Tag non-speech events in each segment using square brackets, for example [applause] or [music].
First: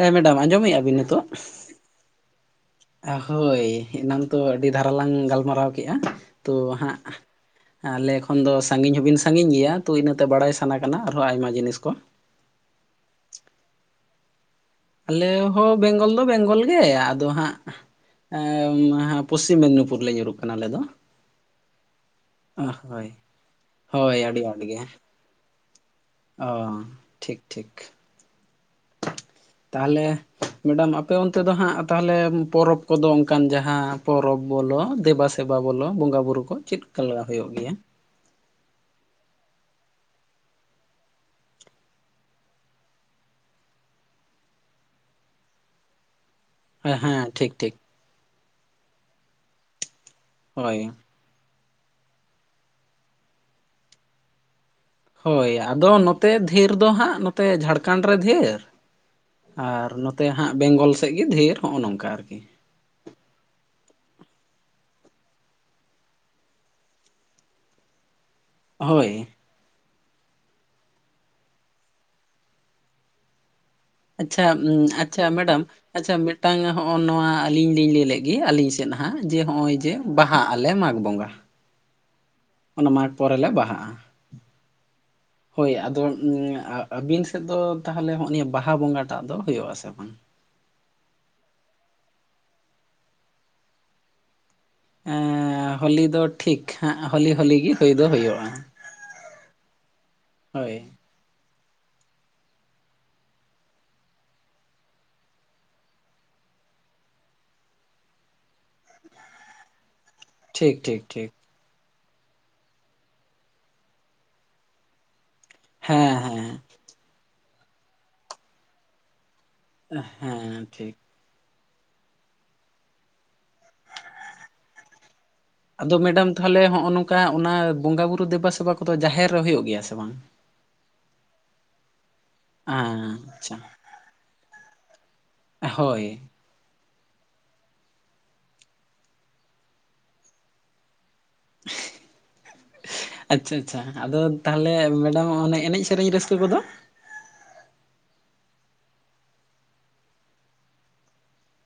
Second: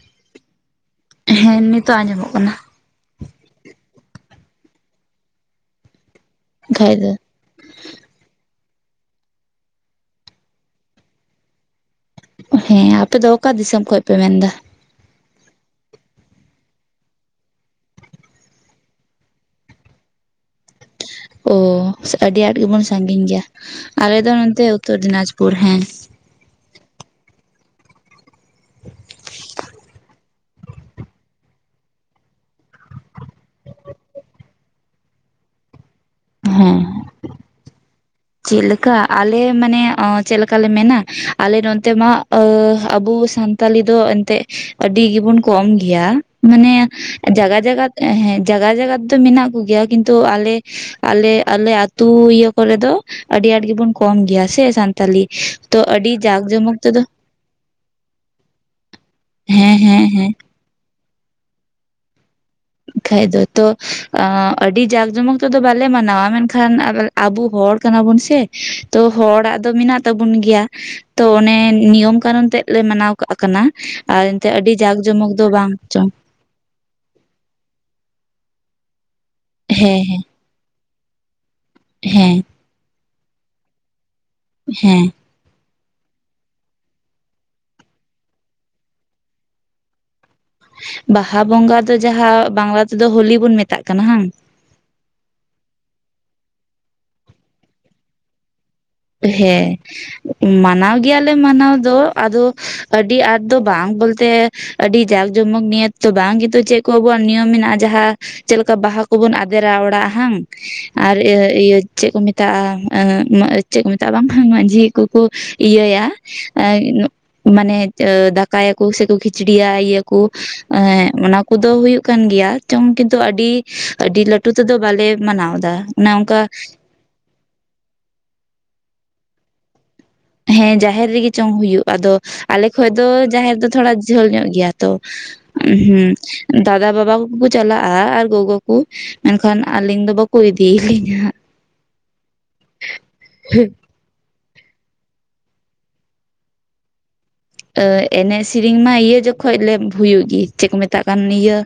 ᱦᱮᱸ ᱢᱮᱰᱟᱢ ᱟᱸᱡᱚᱢᱮᱭᱟᱜ ᱵᱤᱱ ᱱᱤᱛᱚᱜ? ᱦᱮᱸ ᱱᱤᱛᱚᱜ ᱟᱸᱡᱚᱢᱚᱜ ᱠᱟᱱᱟ᱾ ᱦᱳᱭ ᱮᱱᱟᱝ ᱛᱚ ᱟᱹᱰᱤ ᱫᱷᱟᱨᱟ ᱞᱟᱝ ᱜᱟᱞᱢᱟᱨᱟᱣ ᱠᱮᱜᱼᱟ ᱛᱳ ᱠᱷᱟᱡ ᱦᱟᱸᱜ ᱫᱚ ᱟᱞᱮ ᱠᱷᱚᱱ ᱫᱚ ᱥᱟᱺᱜᱤᱧ ᱦᱚᱸᱵᱤᱱ ᱥᱟᱺᱜᱤᱧ ᱜᱮᱭᱟ ᱛᱚ ᱤᱱᱟᱹᱛᱮ ᱵᱟᱲᱟᱭ ᱥᱟᱱᱟ ᱠᱟᱱᱟ ᱟᱨᱦᱚᱸ ᱟᱭᱢᱟ ᱡᱤᱱᱤᱥ ᱠᱚ᱾ ᱦᱮᱸ ᱟᱯᱮ ᱫᱚ ᱚᱠᱟ ᱫᱤᱥᱚᱢ ᱠᱷᱚᱡ ᱯᱮ ᱢᱮᱱᱫᱟ? ᱟᱞᱮ ᱦᱚᱸ ᱵᱮᱝᱜᱚᱞ ᱫᱚ ᱵᱮᱝᱜᱚᱞ ᱜᱮ ᱟᱫᱚ ᱦᱟᱸᱜ ᱮᱸᱢ ᱯᱚᱥᱪᱤᱢ ᱢᱮᱫᱽᱱᱤᱯᱩᱨ ᱞᱮ ᱧᱩᱨᱩᱜ ᱠᱟᱱᱟ ᱟᱞᱮ ᱫᱚ᱾ ᱚ ᱟᱹᱰᱤ ᱟᱸᱴ ᱜᱮᱵᱚᱱ ᱦᱳᱭ ᱥᱟᱺᱜᱤᱧ ᱜᱮᱭᱟ, ᱟᱞᱮ ᱦᱳᱭ ᱫᱚ ᱟᱹᱰᱤ ᱟᱸᱴ ᱱᱚᱛᱮ ᱜᱮ ᱩᱛᱚᱨ ᱫᱤᱱᱟᱡᱯᱩᱨ ᱦᱮᱸ᱾ ᱚ ᱴᱷᱤᱠ ᱴᱷᱤᱠ᱾ ᱛᱟᱦᱚᱞᱮ ᱢᱮᱰᱟᱢ ᱟᱯᱮ ᱚᱱᱛᱮ ᱫᱚ ᱦᱟᱸᱜ ᱛᱟᱦᱚᱞᱮ ᱯᱚᱨᱚᱵᱽ ᱠᱚᱫᱚ ᱚᱱᱠᱟᱱ ᱡᱟᱦᱟᱸ ᱯᱚᱨᱚᱵᱽ ᱵᱚᱞᱚ ᱫᱮᱵᱟ ᱥᱮ ᱥᱮᱵᱟ ᱵᱚᱞᱚ ᱵᱚᱸᱜᱟ ᱵᱩᱨᱩ ᱠᱚ ᱦᱮᱸ ᱪᱮᱫ ᱞᱮᱠᱟ ᱦᱩᱭᱩᱜ ᱜᱮᱭᱟ? ᱪᱮᱫ ᱞᱮᱠᱟ ᱟᱞᱮ ᱢᱟᱱᱮ ᱚᱸ ᱪᱮᱫᱠᱟ ᱞᱮ ᱢᱮᱱᱟ ᱟᱞᱮ ᱱᱚᱛᱮ ᱢᱟ ᱚᱹ ᱟᱵᱚ ᱥᱟᱱ ᱥᱟᱱᱛᱟᱞᱤ ᱫᱚ ᱮᱱᱛᱮᱜ ᱟᱹᱰᱤ ᱜᱮ ᱵᱚᱱ ᱠᱚᱢ ᱜᱮᱭᱟ᱾ ᱢᱟᱱᱮ ᱦᱮᱸ ᱴᱷᱤᱠ ᱡᱟᱜᱟ ᱴᱷᱤᱠ ᱡᱟᱜᱟ ᱛᱮ ᱦᱮᱸ ᱡᱟᱜᱟ ᱡᱟᱜᱟ ᱛᱮ ᱫᱚ ᱢᱮᱱᱟᱜ ᱠᱚ ᱜᱮᱭᱟ ᱠᱤᱱᱛᱩ ᱛᱚ ᱟᱞᱮ ᱦᱳᱭ ᱟᱞᱮ ᱟᱞᱮ ᱟᱹᱛᱩ ᱤᱭᱟᱹ ᱠᱚᱨᱮ ᱫᱚ ᱟᱹᱰᱤ ᱟᱸᱴ ᱜᱮᱵᱚᱱ ᱠᱚᱢ ᱜᱮᱭᱟ ᱥᱮ ᱥᱟᱱ-ᱼ ᱦᱳᱭ ᱟᱫᱚ ᱱᱚᱛᱮ ᱫᱷᱮᱨ ᱫᱚ ᱦᱟᱸᱜ ᱱᱚᱛᱮ ᱡᱷᱟᱲᱠᱷᱚᱸᱰ ᱨᱮ ᱫᱷᱮᱨ᱾ ᱦᱮᱸ ᱟᱨ ᱦᱮᱸ ᱱᱚᱛᱮ ᱦᱮᱸ ᱦᱟᱸᱜ ᱵᱮᱝᱜᱚᱞ ᱥᱮᱫ ᱜᱮ ᱫᱷᱮᱨ ᱦᱚᱜᱼᱚᱸ ᱱᱚᱝᱠᱟ ᱟᱨᱠᱤ ᱠᱷᱟᱡ ᱫᱚ ᱛᱚ ᱟᱹᱰᱤ ᱡᱟᱸᱠ ᱡᱚᱢᱚᱠ ᱛᱮᱫᱚ ᱵᱟᱞᱮ ᱢᱟᱱᱟᱣᱟ ᱢᱮᱱᱠᱷᱟᱱ ᱟᱵᱟᱨ ᱟᱵᱩ ᱦᱚᱲ ᱠᱟᱱᱟ ᱵᱩᱱ ᱥᱮ ᱛᱚ ᱦᱳᱭ ᱦᱚᱲᱟᱜ ᱫᱚ ᱢᱮᱱᱟᱜ ᱛᱟᱵᱩᱱ ᱜᱮᱭᱟ, ᱛᱚ ᱚᱱᱮ ᱱᱤᱭᱚᱢ ᱠᱟᱱᱩᱱ ᱛᱮᱫ ᱞᱮ ᱢᱟᱱᱟᱣ ᱠᱟᱜ ᱠᱟᱱᱟ, ᱟᱨ ᱟᱪᱪᱷᱟ ᱮᱱᱛᱮᱜ ᱟᱹᱰᱤ ᱡᱟᱸᱠ ᱡᱚᱢᱚᱠ ᱫᱚ ᱵᱟᱝ ᱪᱚᱝ᱾ ᱢᱤᱫ ᱴᱟᱝ ᱦᱚᱜᱼᱚᱭ ᱱᱚᱣᱟ ᱞᱤᱧ ᱞᱟᱹᱭ ᱞᱮᱫ ᱜᱮ ᱟᱹᱞᱤᱧ ᱥᱮᱫ ᱦᱟᱸᱜᱼᱟᱭ ᱡᱮ ᱦᱚᱜᱼᱚᱭ ᱡᱮ ᱦᱮᱸ ᱵᱟᱦᱟᱜ ᱟᱞᱮ ᱢᱟᱜᱽ ᱵᱚᱸᱜᱟ, ᱦᱮᱸ, ᱚᱱᱟ ᱢᱟᱜᱷᱽ ᱯᱚᱨᱮ ᱞᱮ ᱵᱟᱦᱟᱜᱼᱟ᱾ ᱦᱮᱸ, ᱦᱳᱭ ᱟᱫᱚ ᱟᱹᱵᱤᱱ ᱥᱮᱫ ᱫᱚ ᱛᱟᱦᱚᱞᱮ ᱦᱚᱜᱼᱚᱭ ᱱᱤ ᱛᱟᱞᱟ ᱵᱚᱸᱜᱟ ᱴᱟᱜ ᱫᱚ ᱦᱳᱭᱳᱜ-ᱟ ᱥᱮ ᱵᱟᱝ? ᱵᱟᱦᱟ ᱵᱚᱸᱜᱟ ᱫᱚ ᱡᱟᱦᱟᱸ ᱵᱟᱝᱞᱟ ᱛᱮᱫᱚ ᱦᱳᱞᱤ ᱵᱚᱱ ᱢᱮᱛᱟᱜ ᱠᱟᱱᱟ ᱵᱟᱝ? ᱮᱸ ᱦᱳᱞᱤ ᱫᱚ ᱴᱷᱤᱠ ᱦᱟᱸᱜ ᱦᱳᱞᱤ ᱦᱳᱞᱤ ᱜᱮ ᱦᱩᱭ ᱫᱚ ᱦᱩᱭᱩᱜᱼᱟ᱾ ᱦᱮᱸ ᱦᱳᱭ ᱢᱟᱱᱟᱣ ᱜᱮᱭᱟᱞᱮ ᱢᱟᱱᱟᱣ ᱫᱚ ᱟᱫᱚ ᱟᱹᱰᱤ ᱟᱸᱴ ᱫᱚ ᱵᱟᱝ ᱵᱚᱞᱛᱮ ᱟᱹᱰᱤ ᱡᱟᱸᱠ ᱡᱚᱢᱚᱠ ᱱᱤᱭᱚ ᱵᱟᱝ ᱠᱤᱱᱛᱩ ᱪᱮᱫ ᱠᱚ ᱟᱵᱚᱣᱟᱜ ᱱᱤᱭᱚᱢ ᱢᱮᱱᱟᱜᱼᱟ ᱡᱟᱦᱟᱸ ᱪᱮᱫ ᱠᱟ ᱵᱟᱦᱟ ᱠᱚᱵᱩᱱ ᱟᱫᱮᱨᱟ ᱚᱲᱟᱜ ᱦᱟᱝ? ᱴᱷᱤᱠ ᱴᱷᱤᱠ ᱟᱨ ᱴᱷᱤᱠ ᱤᱭᱟᱹ ᱤᱭᱟᱹ ᱪᱮᱫ ᱠᱚ ᱢᱮᱛᱟᱜᱼᱟ ᱪᱮᱫ ᱠᱚ ᱢᱮᱛᱟᱜᱼᱟ ᱵᱟᱝ ᱢᱟᱹᱡᱷᱤ ᱠᱩ ᱤᱭᱟᱹᱭᱟ ᱦᱮᱸ ᱦᱮᱸ ᱢᱟᱱᱮ ᱫᱟᱠᱟᱭᱟ ᱠᱚ ᱥᱮ ᱠᱷᱤᱪᱤᱲᱤᱭᱟ ᱤᱭᱟᱹ ᱠᱚ ᱦᱮᱸ ᱮ ᱴᱷᱤᱠ ᱚᱱᱟ ᱠᱩ ᱫᱚ ᱦᱳᱭᱳ ᱠᱟᱱ ᱜᱮᱭᱟ ᱪᱚᱝ, ᱠᱤᱱᱛᱩ ᱟᱹᱰᱤ ᱟᱹᱰᱤ ᱞᱟᱹᱴᱩ ᱛᱮᱫᱚ ᱵᱟᱞᱮ ᱢᱟᱱᱟᱣ ᱚᱱᱮ ᱚᱱᱠᱟ, ᱚᱱᱠᱟ ᱚᱱᱟ ᱵᱚᱸᱜᱟ ᱵᱩᱨᱩ ᱫᱮᱵᱟ ᱥᱮᱵᱟ ᱠᱚᱫᱚ ᱡᱟᱦᱮᱨ ᱨᱮ ᱦᱩᱭᱩᱜ ᱜᱮᱭᱟ ᱥᱮ ᱵᱟᱝ? ᱦᱮᱸ ᱡᱟᱦᱮᱨ ᱨᱮᱜᱮ ᱪᱚᱝ ᱦᱩᱭᱩᱜ ᱟᱫᱚ ᱟᱞᱮ ᱠᱷᱚᱡ ᱫᱚ ᱟᱪᱪᱷᱟ ᱡᱟᱦᱮᱨ ᱫᱚ ᱛᱷᱚᱲᱟ ᱡᱷᱟᱹᱞ ᱧᱚᱜ ᱜᱮᱭᱟ ᱛᱚ ᱦᱳᱭ ᱦᱩᱸ ᱫᱟᱫᱟ ᱵᱟᱵᱟ ᱠᱚᱠᱚ ᱪᱟᱞᱟᱜᱼᱟ ᱟᱨ ᱜᱚᱜᱚ ᱠᱚ ᱢᱮᱱᱠᱷᱟᱱ ᱟᱹᱞᱤᱧ ᱫᱚ ᱵᱟᱠᱚ ᱤᱫᱤ ᱞᱤᱧᱟ, ᱟᱪᱪᱷᱟ, ᱟᱪᱪᱷᱟ, ᱟᱫᱚ ᱛᱟᱦᱚᱞᱮ ᱢᱮᱰᱟᱢ ᱚᱱᱮ ᱮᱱᱮᱡ ᱥᱮᱨᱮᱧ ᱨᱟᱹᱥᱠᱟᱹ ᱠᱚᱫᱚ? ᱮᱱᱮᱡ ᱥᱮᱨᱤᱧ ᱢᱟ ᱤᱭᱟᱹ ᱡᱚᱠᱷᱚᱱ ᱞᱮ ᱦᱩᱭᱩᱜ ᱜᱮ ᱪᱮᱫ ᱠᱚ ᱢᱮᱛᱟᱜ ᱠᱟᱱ ᱱᱤᱭᱟᱹ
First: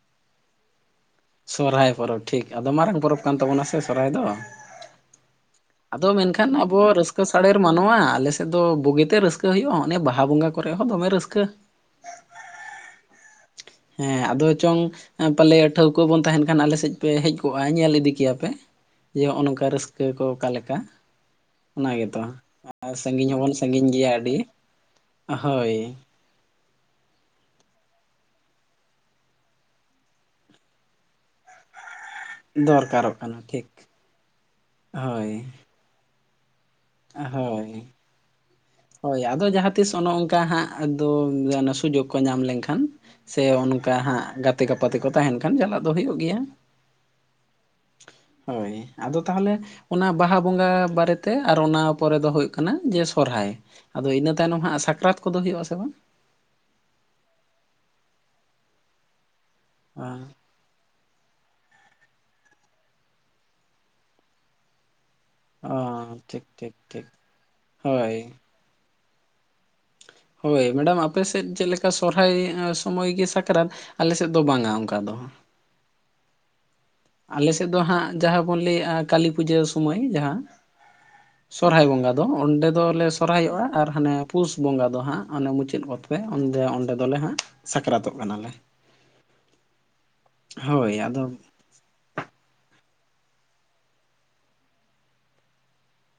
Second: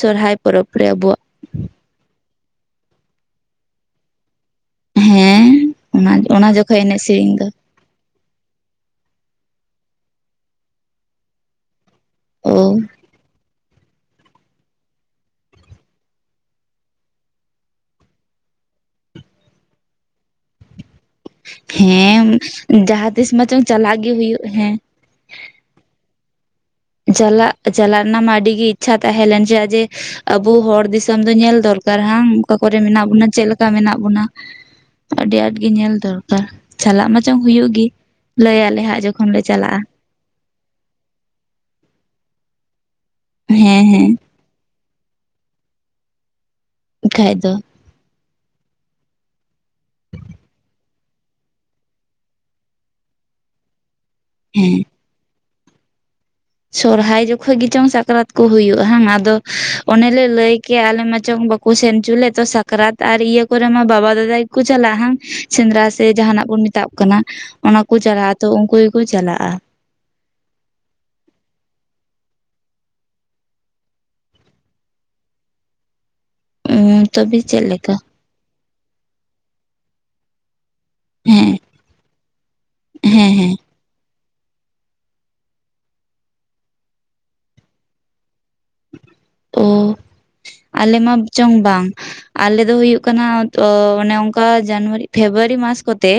ᱥᱚᱨᱦᱟᱭ ᱯᱚᱨᱚᱵ ᱨᱮ ᱟᱵᱚᱣᱟᱜ, ᱥᱚᱨᱚᱦᱟᱭ ᱯᱚᱨᱚᱵᱽ ᱴᱷᱤᱠ ᱟᱫᱚ ᱢᱟᱨᱟᱝ ᱯᱚᱨᱚᱵᱽ ᱠᱟᱱ ᱛᱟᱵᱚᱱᱟ ᱥᱮ ᱥᱚᱨᱦᱟᱭ ᱫᱚ᱾ ᱦᱮᱸ ᱟᱫᱚ ᱚᱱᱟ ᱚᱱᱟ ᱢᱮᱱᱠᱷᱟᱱ ᱟᱵᱚ ᱡᱚᱠᱷᱚᱡ ᱮᱱᱮᱡ ᱨᱟᱹᱥᱠᱟᱹ ᱥᱮᱨᱮᱧ ᱫᱚ ᱥᱟᱲᱮᱨ ᱢᱟᱱ ᱱᱚᱣᱟ ᱟᱞᱮᱥᱮᱫ ᱫᱚ ᱵᱩᱜᱤᱛᱮ ᱨᱟᱹᱥᱠᱟᱹ ᱦᱩᱭᱩᱜᱼᱟ ᱚᱱᱮ ᱵᱟᱦᱟ ᱵᱚᱸᱜᱟ ᱠᱚᱨᱮ ᱦᱚᱸ ᱫᱚᱢᱮ ᱨᱟᱹᱥᱠᱟᱹ᱾ ᱚ, ᱦᱮᱸ ᱟᱫᱚ ᱪᱚᱝ ᱯᱟᱞᱮ ᱴᱷᱟᱹᱣᱠᱟᱹ ᱵᱚᱱ ᱛᱟᱦᱮᱱ ᱠᱷᱟᱱ ᱟᱞᱮ ᱥᱮᱫ ᱯᱮ ᱦᱮᱡ ᱠᱚᱜᱼᱟ ᱧᱮᱞ ᱤᱫᱤ ᱠᱮᱭᱟᱯᱮ, ᱡᱮ ᱱᱚᱝᱠᱟ ᱨᱟᱹᱥᱠᱟᱹ ᱠᱚ ᱚᱠᱟᱞᱮᱠᱟ, ᱦᱮᱸ ᱡᱟᱦᱟᱸ ᱛᱤᱥ ᱦᱚᱸᱵᱚᱱ ᱢᱟᱪᱚᱝ ᱥᱟᱺᱜᱤᱧ ᱪᱟᱞᱟᱜ ᱜᱮᱭᱟ ᱜᱮ ᱟᱹᱰᱤ ᱦᱩᱭᱩᱜ ᱦᱮᱸ, ᱦᱳᱭ, ᱪᱟᱞᱟᱜ ᱪᱟᱞᱟᱜ ᱨᱮᱱᱟᱜ ᱢᱟ ᱟᱹᱰᱤ ᱜᱤ ᱤᱪᱪᱷᱟ ᱛᱟᱦᱮᱸᱞᱮᱱ ᱪᱮᱫᱟᱜ ᱡᱮ ᱟᱵᱚ ᱦᱚᱲ ᱫᱤᱥᱚᱢ ᱫᱚ ᱧᱮᱞ ᱫᱚᱨᱠᱟᱨ ᱦᱟᱝ᱾ ᱚᱠᱟ ᱠᱚᱨᱮ ᱢᱮᱱᱟᱜ ᱫᱚᱨᱠᱟᱨᱚᱜ ᱵᱚᱱᱟ ᱠᱟᱱᱟ ᱪᱮᱫ ᱴᱷᱤᱠ ᱞᱮᱠᱟ ᱢᱮᱱᱟᱜ ᱵᱚᱱᱟ ᱦᱳᱭ ᱟᱹᱰᱤ ᱟᱸᱴ ᱜᱮ ᱧᱮᱞ ᱫᱚᱨ ᱠᱟᱨ ᱪᱟᱞᱟᱜ ᱢᱟᱪᱚᱝ ᱦᱳᱭ ᱦᱩᱭᱩᱜ ᱜᱤ ᱞᱟᱹᱭᱟᱞᱮ ᱦᱟᱸᱜ ᱦᱳᱭ ᱡᱚᱠᱷᱚᱱ ᱞᱮ ᱟᱫᱚ ᱡᱟᱦᱟᱸ ᱪᱟᱞᱟᱜᱼᱟ᱾ ᱛᱤᱥ ᱚᱱᱮ ᱚᱱᱠᱟ ᱦᱟᱸᱜ ᱫᱚ ᱥᱩᱡᱳᱜᱽ ᱠᱚ ᱧᱟᱢ ᱞᱮᱱᱠᱷᱟᱱ ᱥᱮ ᱦᱮᱸ ᱚᱱᱠᱟ ᱦᱮᱸ ᱦᱟᱸᱜ ᱜᱟ ᱛᱮ ᱜᱟᱯᱟᱛᱮ ᱠᱚ ᱛᱟᱦᱮᱸᱱ ᱠᱷᱟᱱ ᱪᱟᱞᱟᱜ ᱫᱚ ᱦᱩᱭᱩᱜ ᱜᱮᱭᱟ, ᱵᱟᱠᱷᱟᱡ ᱫᱚ, ᱦᱳᱭ ᱟᱫᱚ ᱛᱟᱦᱚᱞᱮ ᱚᱱᱟ ᱵᱟᱦᱟ ᱵᱚᱸᱜᱟ ᱵᱟᱨᱮᱛᱮ ᱟᱨ ᱚᱱᱟ ᱯᱚᱨᱮ ᱫᱚ ᱦᱩᱭᱩᱜ ᱠᱟᱱᱟ ᱱᱤᱭᱟᱹ ᱥᱚᱨᱦᱟᱭ ᱟᱫᱚ ᱤᱱᱟᱹ ᱛᱟᱭᱱᱚᱢ ᱫᱚ ᱦᱮᱸ ᱦᱟᱸᱜ ᱥᱟᱠᱨᱟᱛ ᱠᱚᱫᱚ ᱦᱩᱭᱩᱜ ᱟᱥᱮ ᱵᱟᱝ? ᱥᱚᱨᱦᱟᱭ ᱡᱚᱠᱷᱚᱱ ᱜᱮᱪᱚᱝ ᱥᱟᱠᱨᱟᱛ ᱠᱚ ᱦᱩᱭᱩᱜ ᱵᱟᱝ ᱟᱫᱚ ᱚᱱᱮ ᱞᱮ ᱞᱟᱹᱭ ᱠᱮᱭᱟ ᱟᱞᱮ ᱢᱟ ᱪᱚᱝ ᱵᱟᱠᱚ ᱥᱮᱱ ᱦᱚᱪᱚ ᱞᱮ ᱛᱚ ᱥᱟᱠᱨᱟᱛ ᱟᱨ ᱤᱭᱟᱹ ᱠᱚᱨᱮ ᱢᱟ ᱵᱟᱵᱟ ᱫᱟᱫᱟ ᱜᱮᱠᱚ ᱪᱟᱞᱟᱜ ᱦᱟᱝ ᱚ ᱥᱮᱸᱫᱽᱨᱟ ᱥᱮ ᱴᱷᱤᱠ ᱡᱟᱦᱱᱟᱜ ᱵᱚᱱ ᱴᱷᱤᱠ ᱢᱮᱛᱟᱜ ᱴᱷᱤᱠ ᱠᱟᱱᱟ ᱚᱱᱟ ᱠᱚ ᱦᱳᱭ ᱪᱟᱞᱟᱜ-ᱟ ᱛᱚ ᱩᱱᱠᱩ ᱜᱮᱠᱚ ᱪᱟᱞᱟᱜ-ᱟ᱾ ᱦᱳᱭ ᱢᱮᱰᱟᱢ ᱟᱯ ᱥᱮᱫ ᱪᱮᱫ ᱞᱮᱠᱟ ᱥᱚᱨᱦᱟᱭ ᱥᱚᱢᱚᱭ ᱟ ᱥᱟᱠᱨᱟᱛ? ᱟᱞᱮ ᱥᱮᱫ ᱫᱚ ᱵᱟᱝᱟ ᱚᱱᱠᱟ ᱫᱚ ᱮ ᱟᱞᱮᱥᱮᱫ ᱫᱚ ᱦᱟᱸᱜ ᱡᱟᱦᱟᱸ ᱵᱚᱱ ᱞᱟᱹᱭᱮᱜ-ᱟ ᱠᱟᱹᱞᱤ ᱯᱩᱡᱟᱹ ᱥᱚᱢᱚᱭ ᱡᱟᱦᱟᱸ ᱦᱮᱸ ᱥᱚᱨᱦᱟᱭ ᱵᱚᱸᱜᱟ ᱫᱚ ᱚᱸᱰᱮ ᱫᱚᱞᱮ ᱦᱮᱸ ᱦᱮᱸ ᱥᱚᱨᱦᱟᱭᱚᱜ-ᱟ᱾ ᱟᱨ ᱦᱟᱱᱮ ᱯᱩᱥ ᱵᱚᱸᱜᱟ ᱫᱚ ᱦᱟᱸᱜ ᱚᱱᱮ ᱢᱩᱪᱟᱹᱫ ᱜᱚᱛ ᱨᱮ ᱚᱛᱮ ᱚᱸᱰᱮ ᱫᱚᱞᱮ ᱦᱟᱸᱜ ᱥᱟᱠᱨᱟᱛᱚᱜ ᱠᱟᱱᱟᱞᱮ ᱚ ᱦᱳᱭ ᱟᱞᱮ ᱢᱟ ᱟᱫᱚ ᱪᱚᱝ ᱵᱟᱝ ᱟᱞᱮ ᱫᱚ ᱦᱩᱭᱩᱜ ᱠᱟᱱᱟ ᱛᱚ ᱚᱱᱮ ᱚᱱᱠᱟ ᱡᱟᱱᱩᱣᱟᱨᱤ ᱯᱷᱮᱵᱽᱨᱩᱣᱟᱨᱤ ᱢᱟᱥ ᱠᱚᱛᱮ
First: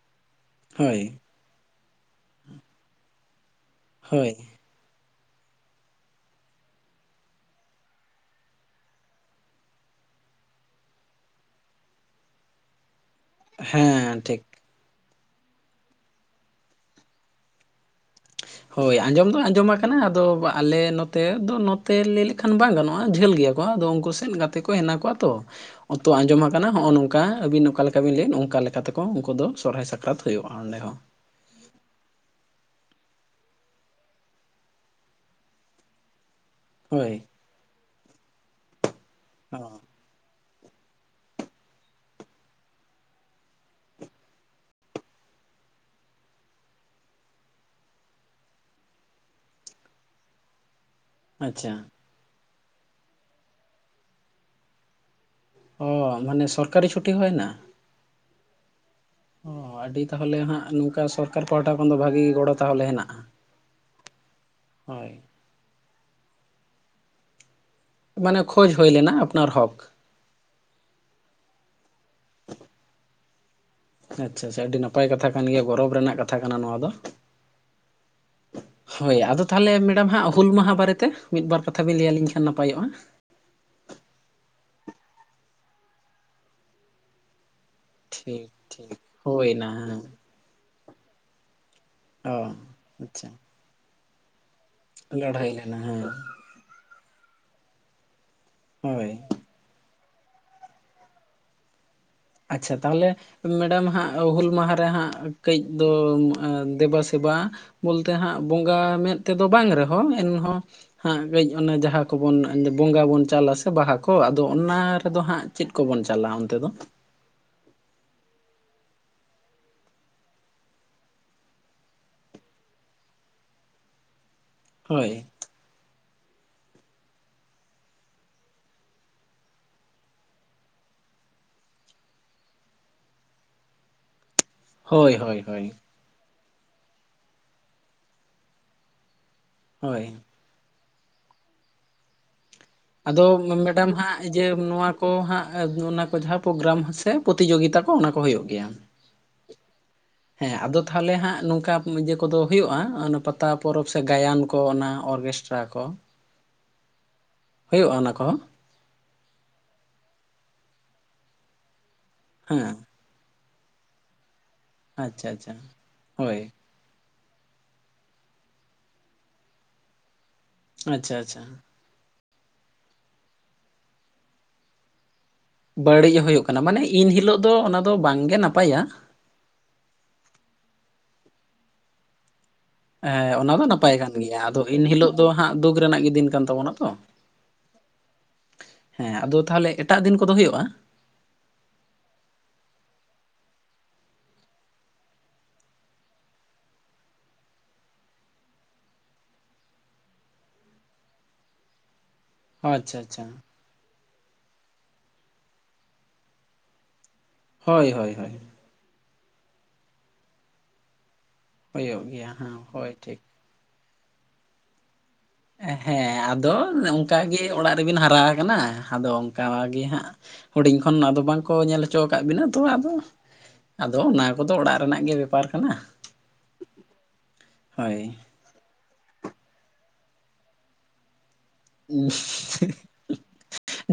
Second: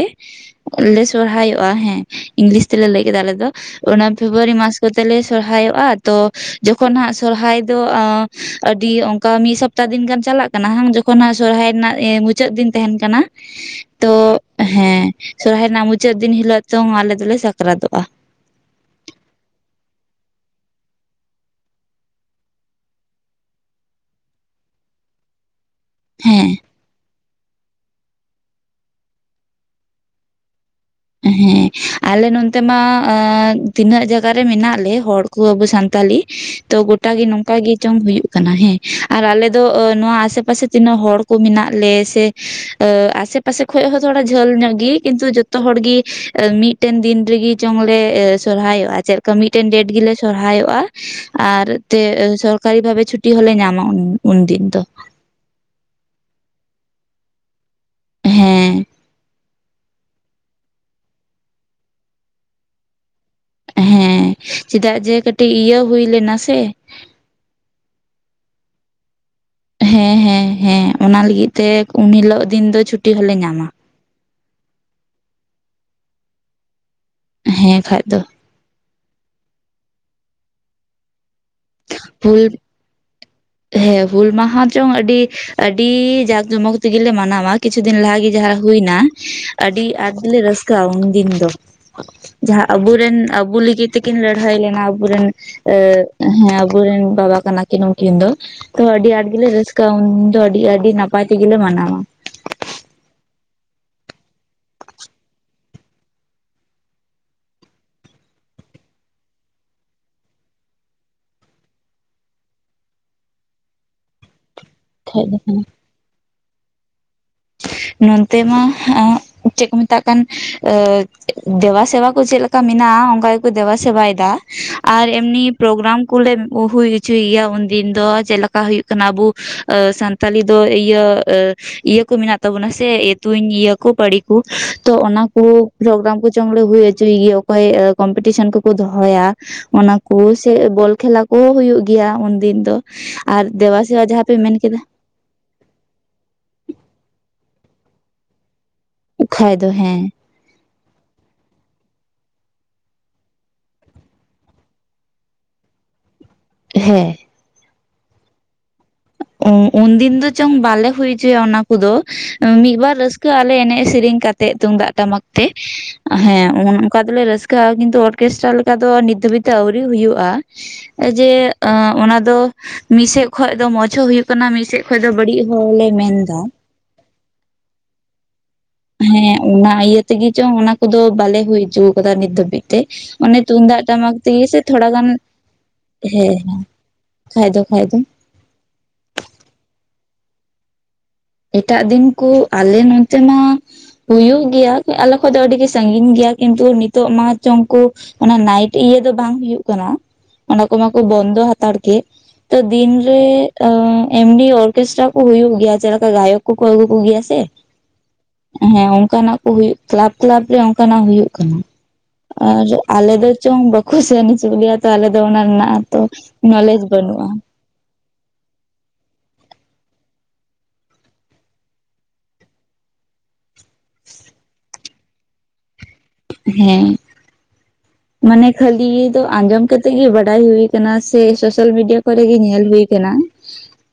ᱩᱱ ᱦᱳᱭ ᱞᱮ ᱥᱚᱨᱦᱟᱭᱚᱜ-ᱟ ᱦᱮᱸ ᱤᱝᱞᱤᱥ ᱛᱮᱞᱮ ᱞᱟᱹᱭ ᱠᱮᱫᱟ ᱟᱞᱮᱫᱚ ᱚᱱᱟ ᱦᱳᱭ ᱯᱷᱮᱵᱽᱨᱩᱣᱟᱨᱤ ᱢᱟᱥ ᱠᱚᱛᱮᱞᱮ ᱥᱚᱨᱦᱟᱭᱚᱜ-ᱟ ᱛᱚ ᱡᱚᱠᱷᱚᱱ ᱦᱟᱸᱜ ᱥᱚᱨᱦᱟᱭ ᱫᱚ ᱟᱹᱰᱤ ᱚᱝ ᱠᱟ ᱢᱤᱫ ᱥᱚᱯᱛᱟᱦ ᱫᱤᱱ ᱜᱟᱱ ᱪᱟᱞᱟᱜ ᱠᱟᱱᱟ ᱦᱟᱝ ᱡᱚᱠᱷᱚᱱ ᱦᱟᱜ ᱥᱚᱨᱦᱟᱭ ᱨᱮᱱᱟᱜ ᱢᱩᱪᱟᱹᱫ ᱫᱤᱱ ᱛᱟᱦᱮᱱ ᱠᱟᱱᱟ ᱛᱚ ᱦᱮᱸ ᱴᱷᱤᱠ ᱦᱮ ᱥᱚᱨᱦᱟᱭ ᱨᱮᱱᱟᱜ ᱢᱩᱪᱟᱹᱫ ᱫᱤᱱ ᱦᱤᱞᱳᱜ ᱛᱚ ᱟᱞᱮ ᱥᱟᱠᱨᱟᱛᱚᱜ-ᱟ᱾ [unintelligible] ᱦᱳᱭ ᱟᱸᱡᱚᱢ ᱫᱚ ᱟᱸᱡᱚᱢᱟ ᱟᱠᱟᱱᱟ ᱟᱫᱚ ᱟᱞᱮ ᱱᱚᱛᱮ ᱫᱚ ᱱᱚᱛᱮ ᱞᱟᱹᱭ ᱞᱮᱠᱷᱟᱱ ᱵᱟᱝ ᱜᱟᱱᱚᱜ-ᱟ ᱡᱷᱟᱹᱞ ᱜᱮᱭᱟ ᱠᱚᱜᱟ ᱟᱫᱚ ᱩᱱᱠᱩ ᱥᱮᱫ ᱜᱟᱛᱮ ᱠᱚ ᱮᱱᱟᱜ ᱠᱚᱣᱟ ᱛᱚ᱾ ᱚᱛᱚ ᱟᱸᱡᱚᱢ ᱦᱮᱸ ᱟᱠᱟᱱᱟ ᱦᱚᱜᱚ ᱱᱚᱝ ᱠᱟ ᱟᱹᱵᱤᱱ ᱚᱠᱟ ᱞᱮᱠᱟ ᱵᱤᱱ ᱞᱟᱹᱭᱮᱫ ᱚᱱᱠᱟ ᱞᱮᱠᱟ ᱞᱮᱠᱟᱛᱮᱠᱚ ᱩᱱᱠᱩ ᱫᱚ ᱥᱚᱨᱦᱟᱭ ᱥᱟᱠᱨᱟᱛ ᱦᱩᱭᱩᱜ-ᱟ ᱚᱸᱰᱮ ᱦᱚᱸ ᱦᱮᱸ ᱟᱞᱮ ᱱᱛᱮ ᱢᱟ ᱛᱤᱱᱟᱹᱜ ᱟᱜ ᱛᱤᱱᱟᱜ ᱡᱟᱜᱟ ᱨᱮ ᱢᱮᱱᱟᱜ ᱞᱮ ᱦᱚᱲ ᱠᱚ ᱟᱵ ᱥᱟᱱᱛᱟᱞᱤ ᱛᱚ ᱜᱚᱴᱟ ᱦᱳᱭ ᱜᱮ ᱱᱚᱝᱠᱟ ᱜᱮ ᱪᱚᱝ ᱦᱩᱭᱩᱜ ᱠᱟᱱᱟ ᱦᱮᱸ ᱟᱨ ᱟᱞᱮ ᱚ ᱫᱚ ᱱᱚᱣᱟ ᱟᱥᱮ ᱯᱟᱥᱮ ᱛᱤᱱᱟᱹᱜ ᱦᱚᱲ ᱠᱚ ᱢᱮᱱᱟᱜ ᱞᱮ ᱥᱮ ᱟᱥᱮᱯᱟᱥᱮ ᱠᱷ ᱦᱚᱸ ᱛᱷᱚᱲᱟ ᱡᱷᱟᱹᱞ ᱧᱚᱜ ᱜᱮ ᱠᱤᱱᱛᱩ ᱡᱚᱛᱚ ᱦᱚᱲ ᱜᱤ ᱢᱤᱫᱴᱮᱱ ᱫᱤᱱ ᱨᱮᱜᱤ ᱪᱚᱝᱞᱮ ᱥᱚᱨᱦᱟᱭᱚᱜ-ᱟ ᱪᱮᱫᱞᱠᱟ ᱢᱤᱫᱴᱮᱱ ᱰᱮᱴ ᱜᱮᱞᱮ ᱥᱚᱨᱦᱟᱭᱚᱜ-ᱟ᱾ ᱟᱨ ᱟᱪᱪᱷᱟ ᱛᱮ ᱥᱚᱨᱠᱟᱨᱤ ᱵᱷᱟᱵᱮ ᱪᱷᱩᱴᱤ ᱦᱚᱞᱮ ᱧᱟᱢᱟ ᱩᱱᱫᱤᱱ ᱫᱚ᱾ ᱚ ᱢᱟᱱᱮ ᱥᱚᱨᱠᱟᱨᱤ ᱪᱷᱩᱴᱤ ᱦᱚ ᱦᱮᱱᱟᱜ? ᱦᱮᱸ ᱚ ᱟᱹᱰᱤ ᱛᱟᱦᱞᱮ ᱦᱟᱜ ᱱᱚᱝᱠᱟ ᱥᱚᱨᱠᱟᱨ ᱯᱟᱦᱴᱟ ᱠᱷᱚᱱ ᱫᱚ ᱵᱷᱟᱜᱤ ᱛᱟᱦᱚᱞᱮ ᱦᱮᱱᱟᱜ-ᱟ ᱦᱮᱸ ᱪᱮᱫᱟᱜ ᱡᱮ ᱠᱟᱹᱴᱤᱡ ᱤᱭᱟᱹ ᱦᱩᱭ ᱞᱮᱱᱟ ᱥᱮ ᱢᱟᱱᱮ ᱠᱷᱳᱚᱡ ᱦᱚᱭ ᱞᱮᱱᱟ ᱟᱯᱱᱟᱟᱨ ᱦᱚᱠ ᱦᱮᱸ ᱦᱮᱸ ᱦᱮᱸ ᱚᱱᱟ ᱞᱟᱹᱜᱤᱫ ᱛᱮ ᱩᱱ ᱦᱤᱞᱚᱜ ᱫᱤᱱ ᱫᱚ ᱪᱷᱩᱴᱤ ᱦᱚᱞᱮ ᱧᱟᱢᱟ᱾ ᱟᱪᱪᱷᱟ ᱪᱷᱟ ᱟᱹᱰᱤ ᱱᱟᱯᱟᱭ ᱠᱟᱛᱷᱟ ᱠᱟᱱ ᱜᱮᱭᱟ ᱜᱚᱨᱚᱵᱽ ᱨᱮᱱᱟᱜ ᱠᱟᱛᱷᱟ ᱠᱟᱱᱟ ᱱᱚᱣᱟ ᱫᱚ᱾ ᱦᱮᱸ ᱠᱷᱟᱡ ᱫᱚ ᱦᱳᱭ ᱟᱫᱚ ᱛᱟᱦᱚᱞᱮ ᱢᱮᱰᱟᱢ ᱦᱟᱸᱜ ᱦᱩᱞ ᱢᱟᱦᱟ ᱵᱟᱨᱮᱛᱮ ᱢᱤᱫ ᱵᱟᱨ ᱠᱟᱛᱷᱟ ᱵᱮᱤᱱ ᱞᱟᱹᱭ ᱟᱹᱞᱤᱧ ᱦᱩᱞ ᱠᱷᱟᱱ ᱱᱟᱯᱟᱭᱚᱜ-ᱟ? ᱦᱩᱞ ᱢᱟᱦᱟ ᱪᱚᱝ ᱟᱹᱰᱤ ᱡᱟᱠ ᱡᱚᱢᱚᱠ ᱛᱮᱜᱮᱞᱮ ᱢᱟᱱᱟᱣᱟ ᱠᱤᱪᱷᱩ ᱫᱤᱱ ᱞᱟᱦᱟᱮ ᱴᱷᱤᱠ ᱡᱟᱦᱟᱸ ᱴᱷᱤᱠ ᱦᱩᱭᱱᱟ ᱦᱳᱭᱱᱟ ᱟᱹᱰᱤ ᱦᱮᱸ ᱟᱸᱴ ᱜᱮᱞᱮ ᱨᱟᱹᱥᱠᱟᱹᱜ-ᱟ ᱩᱱᱫᱤᱱ ᱫᱚ ᱚ ᱡᱟᱦᱟᱸ ᱟᱵᱚᱨᱮᱱ ᱟᱪᱪᱷᱟ ᱟᱵᱚ ᱞᱟᱹᱜᱤᱫ ᱛᱮᱠᱤᱱ ᱞᱟᱹᱲᱦᱟᱹᱭ ᱞᱮᱱᱟ ᱟᱵᱚᱨᱮᱱ ᱞᱟᱹᱲᱦᱟᱹᱭ ᱞᱮᱱᱟ ᱮᱟ ᱦᱮᱸ ᱟᱵᱚᱨᱮᱱ ᱵᱟᱵᱟ ᱠᱟᱱᱟ ᱠᱤᱱ ᱩᱠᱤᱱ ᱫᱚ ᱛᱚ ᱟᱹᱰᱤ ᱦᱳᱭ ᱟᱴᱞᱮ ᱨᱟᱹᱥ ᱠᱟᱹ ᱩᱱ ᱫᱚ ᱟᱹᱰᱤ ᱟᱹᱰᱤ ᱱᱟᱯᱟᱭ ᱛᱮᱜᱮᱞᱮ ᱢᱟᱱᱟᱣᱟ ᱟᱪᱪᱷᱟ ᱛᱟᱦᱚᱞᱮ ᱢᱮᱰᱟᱢ ᱦᱟᱸᱜ ᱦᱩᱞ ᱢᱟᱦᱟᱨᱮ ᱦᱟᱸᱜ ᱠᱟᱹᱡ ᱫᱚ ᱫᱮᱵᱟ ᱥᱮᱵᱟ ᱵᱚᱞᱛᱮ ᱦᱟᱸᱜ ᱵᱚᱸᱜᱟ ᱢᱮᱸᱫ ᱛᱮᱫᱚ ᱵᱟᱝ ᱨᱮᱦᱚᱸ ᱮᱱᱦᱚᱸ ᱦᱟᱸᱜ ᱠᱟᱹᱡ ᱚᱱᱮ ᱡᱟᱦᱟᱸ ᱠᱚᱵᱚᱱ ᱵᱚᱸᱜᱟ ᱵᱚᱱ ᱪᱟᱞᱟᱥᱮ ᱵᱟᱦᱟ ᱠᱚ ᱟᱫᱚ ᱚᱱᱟᱨ ᱨᱮᱫᱚ ᱠᱷᱟᱡ ᱦᱟᱸᱜ ᱫᱚ ᱪᱮᱫ ᱠᱚᱵᱚᱱ ᱪᱟᱞᱟ ᱚᱱᱛᱮ ᱫᱚ? ᱱᱚᱱᱛᱮ ᱢᱟ ᱟᱸᱼᱼ ᱪᱮᱜ ᱠᱚ ᱢᱮᱛᱟᱜ ᱠᱟᱱ, ᱫᱮᱵᱟ ᱥᱮᱵᱟ ᱠᱚ ᱪᱮᱫ ᱞᱮᱠᱟ ᱢᱮᱱᱟᱜᱼᱟ, ᱚᱱᱠᱟ ᱜᱮᱠᱚ ᱫᱮᱵᱟ ᱥᱮᱵᱟᱭᱮᱫᱟ ᱾ ᱟᱨ ᱦᱳᱭ ᱮᱢᱱᱤᱼᱼ ᱯᱨᱳᱜᱽᱨᱟᱢ ᱠᱚᱞᱮ ᱦᱩᱭ ᱚᱪᱚᱭ ᱜᱮᱭᱟ ᱾ ᱩᱱᱫᱤᱱ ᱫᱚ ᱡᱮᱞᱮᱠᱟ ᱦᱩᱭᱩᱜ ᱠᱟᱱᱟ ᱟᱵᱚᱼᱼ ᱛᱟᱞᱤ ᱫᱚ ᱤᱭᱟᱹ ᱤᱭᱟᱹᱼᱼ ᱢᱮᱱᱟᱜ ᱛᱟᱵᱚᱱᱟ ᱥᱮ ᱛᱩᱧ ᱤᱭᱟᱹ ᱠᱚ ᱯᱟᱹᱲᱤ ᱠᱚ, ᱛᱚ ᱦᱳᱭ ᱚᱱᱟ ᱦᱳᱭ ᱦᱳᱭ ᱠᱚ ᱯᱨᱳᱜᱸᱨᱟᱢ ᱠᱚᱼᱼ ᱪᱚᱝ ᱞᱮ ᱦᱩᱭ ᱦᱚᱭ ᱚᱪᱚᱭ ᱜᱮᱭᱟ ᱾ ᱚᱠᱚᱭ ᱠᱚᱢᱯᱤᱴᱤᱥᱚᱱ ᱠᱚᱠᱚ ᱫᱚᱦᱚᱭᱟ ᱚᱱᱟ ᱦᱳᱭ ᱠᱩᱼᱼ ᱥᱮ ᱵᱚᱞ ᱠᱷᱮᱞᱟ ᱠᱚᱦᱚᱸ ᱦᱩᱭᱩᱜ ᱜᱮᱭᱟ ᱩᱱᱫᱤᱱ ᱫᱚ ᱾ ᱟᱫᱚ ᱢᱮᱰᱟᱢ ᱦᱟᱸᱜ ᱤᱭᱟᱹ ᱱᱚᱣᱟᱼᱼ ᱠᱚ ᱦᱟᱸᱜ ᱚᱱᱟ ᱠᱚ ᱡᱟᱦᱟᱸ ᱯᱨᱳᱜᱽᱨᱟᱢ ᱥᱮ ᱯᱚᱛᱤᱡᱳᱜᱤᱛᱟ ᱠᱚ ᱚᱱᱟ ᱠᱚ ᱦᱩᱭᱩᱜ ᱜᱮᱭᱟ ᱾ ᱚᱠᱷᱟᱭ ᱫᱚ ᱦᱮᱸᱼᱼ ᱦᱮᱸ ᱟᱫᱚ ᱛᱟᱦᱚᱞᱮ ᱦᱟᱸᱜ ᱱᱚᱝᱠᱟ ᱤᱭᱟᱹ ᱠᱚᱫᱚ ᱦᱩᱭᱩᱜᱼᱟ ᱾ ᱯᱟᱛᱟ ᱯᱚᱨᱚᱵᱽ ᱥᱮ ᱜᱟᱭᱟᱱ ᱠᱚ ᱚᱱᱟ ᱚᱨᱜᱮᱥᱴᱼᱼ ᱴᱨᱟ ᱠᱚᱼᱼ ᱦᱮᱸᱼᱼ ᱦᱩᱭᱩᱜᱼᱟ ᱚᱱᱟ ᱠᱚᱦᱚᱸ? ᱚ ᱩᱱᱫᱤᱱ ᱫᱚ ᱪᱚᱝ ᱵᱟᱞᱮ ᱦᱩᱭᱪᱚᱭᱟ ᱚᱱᱟ ᱠᱚᱫᱚ, ᱦᱮᱸ ᱢᱤᱫᱵᱟᱨ ᱨᱟᱹᱥᱠᱟᱹᱼᱼ ᱨᱟᱹᱥᱠᱟᱹ ᱟᱞᱮ ᱮᱱᱮᱡᱽ ᱥᱮᱨᱮᱧ ᱠᱟᱛᱮᱜ ᱛᱩᱢᱫᱟᱜ ᱴᱟᱢᱟᱠ ᱟᱪᱪᱷᱟ ᱛᱮ, ᱟᱪᱪᱷᱟ ᱦᱳᱭ ᱦᱮᱸ ᱚᱱᱠᱟ ᱫᱚᱞᱮ ᱨᱟᱹᱥᱠᱟᱹᱼᱼ ᱠᱟ ᱠᱤᱱᱛᱩ ᱚᱨᱠᱮᱥᱴᱨᱟ ᱞᱮᱠᱟ ᱫᱚ ᱱᱤᱛ ᱫᱷᱟᱹᱵᱤᱡ ᱛᱮ ᱟᱹᱣᱨᱤ ᱦᱩᱭᱩᱜᱼᱟ ᱟᱪᱪᱷᱟ ᱾ ᱡᱮ ᱟᱪᱪᱷᱟ ᱚᱱᱟ ᱫᱚ ᱢᱤᱫ ᱥᱮᱫ ᱠᱷᱚᱡ ᱫᱚ ᱢᱚᱡᱽᱼᱼ ᱪᱷᱚ ᱦᱳᱭᱳᱜ ᱠᱟᱱᱟ ᱾ ᱢᱤᱫᱥᱮᱫ ᱠᱷᱚᱡ ᱫᱚ ᱵᱟᱹᱲᱤᱡᱽ ᱦᱚᱞᱮ ᱢᱮᱱ ᱵᱟᱹᱲᱤᱡ ᱮᱫᱟ ᱦᱩᱭᱩᱜ ᱾ ᱠᱟᱱᱟ ᱢᱟᱱᱮ ᱤᱱ ᱦᱤᱞᱳᱜ ᱫᱚ ᱚᱱᱟ ᱫᱚ ᱵᱟᱝᱜᱮ ᱱᱟᱯᱟᱭᱟ ᱾ ᱦᱮᱸ ᱚᱱᱟ ᱤᱭᱟᱹ ᱛᱮᱜᱮ ᱪᱚ ᱚᱱᱟ ᱠᱚᱫᱚ ᱵᱟᱞᱮ ᱦᱩᱭ ᱚᱪᱚ ᱟᱠᱟᱫᱟ ᱱᱤᱛ ᱫᱷᱟᱹᱵᱤᱡᱽ ᱾ ᱛᱮ ᱦᱮᱸ ᱚᱱᱮ ᱚᱱᱟ ᱫᱚ ᱛᱩᱢᱫᱟᱜ ᱱᱟᱯᱟᱭ ᱠᱟᱱ ᱴᱟᱢᱟᱠ ᱜᱮᱭᱟ ᱛᱮᱜᱮ ᱥᱮ ᱟᱫᱚ ᱤᱱ ᱛᱷᱚᱲᱟ ᱜᱟᱱ ᱦᱤᱞᱳᱜ ᱫᱚ ᱦᱟᱸᱜ ᱫᱩᱠ ᱨᱮᱱᱟᱜ ᱜᱮ ᱫᱤᱱ ᱦᱮᱸ ᱠᱟᱱ ᱮᱱᱟᱼᱼ ᱛᱟᱵᱚᱱᱟ ᱛᱚ ᱠᱷᱟᱡ ᱫᱚ ᱠᱷᱟᱡ ᱫᱚ ᱾ ᱦᱮᱸ ᱟᱫᱚ ᱛᱟᱦᱚᱞᱮ ᱮᱴᱟᱜ ᱫᱤᱱ ᱠᱚᱫᱚ ᱦᱩᱭᱩᱜᱼᱟ? ᱮᱴᱟᱜ ᱫᱤᱱ ᱠᱚ ᱟᱞᱮ ᱱᱚᱱᱛᱮ ᱢᱟᱼᱼ ᱦᱩᱭᱩᱜ ᱜᱮᱭᱟ ᱟᱞᱮ ᱠᱷᱚᱡ ᱫᱚ ᱟᱹᱰᱤᱜᱮ ᱥᱟᱺᱜᱤᱧ ᱜᱮᱭᱟ ᱠᱤᱱᱛᱩ ᱾ ᱱᱤᱛᱚᱜ ᱢᱟ ᱪᱚᱝᱠᱩᱼᱼ ᱚᱱᱟ ᱱᱟᱭᱤᱴ ᱤᱭᱟᱹ ᱫᱚ ᱵᱟᱝ ᱦᱩᱭᱩᱜ ᱠᱟᱱᱟ ᱾ ᱚᱱᱟ ᱠᱚᱢᱟᱠᱚ ᱵᱚᱱᱫᱚ ᱦᱟᱛᱟᱲ ᱠᱮᱜᱼᱼ ᱛᱚ ᱫᱤᱱ ᱟᱪᱪᱷᱟ ᱨᱮ ᱟᱪᱪᱷᱟ ᱮᱢᱱᱤ ᱚᱨᱠᱮᱥᱴᱨᱟ ᱠᱚ ᱦᱩᱭᱩᱜ ᱜᱮᱭᱟ ᱾ᱪᱮᱜᱼᱼ ᱜᱟᱭᱚᱠ ᱠᱚᱠᱚ ᱟᱹᱜᱩ ᱠᱚᱜᱮᱭᱟ ᱥᱮ ᱾ ᱦᱳᱭ ᱦᱳᱭ ᱦᱳᱭᱼᱼ ᱦᱮᱸ ᱚᱱᱠᱟᱱᱟᱜ ᱠᱚ ᱦᱩᱭᱩᱜ ᱠᱞᱟᱵ ᱠᱞᱟᱵ ᱨᱮ ᱚᱱᱠᱟᱱᱟᱜ ᱦᱩᱭᱩᱜ ᱠᱟᱱᱟ ᱦᱩᱭᱩᱜ ᱜᱮᱭᱟ ᱾ ᱦᱮᱸ ᱟᱨ ᱦᱳᱭ ᱟᱞᱮ ᱴᱷᱤᱠ ᱫᱚᱼᱼ ᱪᱚᱝ ᱵᱟᱠᱚ ᱥᱮᱱ ᱦᱚᱪᱚ ᱜᱮᱭᱟ ᱛᱚ, ᱟᱞᱮ ᱫᱚ ᱚᱱᱟ ᱨᱮᱱᱟᱜ ᱛᱚ ᱦᱮᱸ ᱟᱫᱚ ᱱᱚᱞᱮᱡ ᱵᱟᱹᱱᱩᱜᱼᱟ ᱾ ᱚᱱᱠᱟᱜᱮ ᱚᱲᱟᱜ ᱨᱮᱵᱤᱱ ᱦᱟᱨᱟ ᱠᱟᱱᱟ ᱾ᱟᱫᱚ ᱚᱱᱠᱟ ᱜᱮ ᱦᱟᱸᱜᱼᱼ ᱦᱩᱰᱤᱧ ᱠᱷᱚᱱ ᱟᱫᱚ ᱵᱟᱝᱠᱚ ᱧᱮᱞ ᱦᱚᱪᱚ ᱟᱠᱟᱫ ᱵᱤᱱᱟ ᱾ᱛᱚ ᱟᱫᱚᱼᱼ ᱟᱫᱚ ᱚᱱᱟ ᱠᱚᱫᱚ ᱚᱲᱟᱜ ᱨᱮᱱᱟᱜ ᱜᱮ ᱵᱮᱯᱟᱨ ᱠᱟᱱᱟ ᱾ ᱦᱮᱸ ᱢᱟᱱᱮ ᱠᱷᱟᱹᱞᱤ ᱫᱚ ᱟᱸᱡᱚᱢ ᱠᱟᱛᱮᱜ ᱜᱮ ᱵᱟᱰᱟᱭ ᱦᱩᱭᱼᱼ ᱥᱮ ᱥᱳᱥᱟᱞ ᱢᱤᱰᱤᱭᱟ ᱠᱚᱨᱮ ᱜᱮ ᱧᱮᱞ ᱦᱩᱭ ᱠᱟᱱᱟ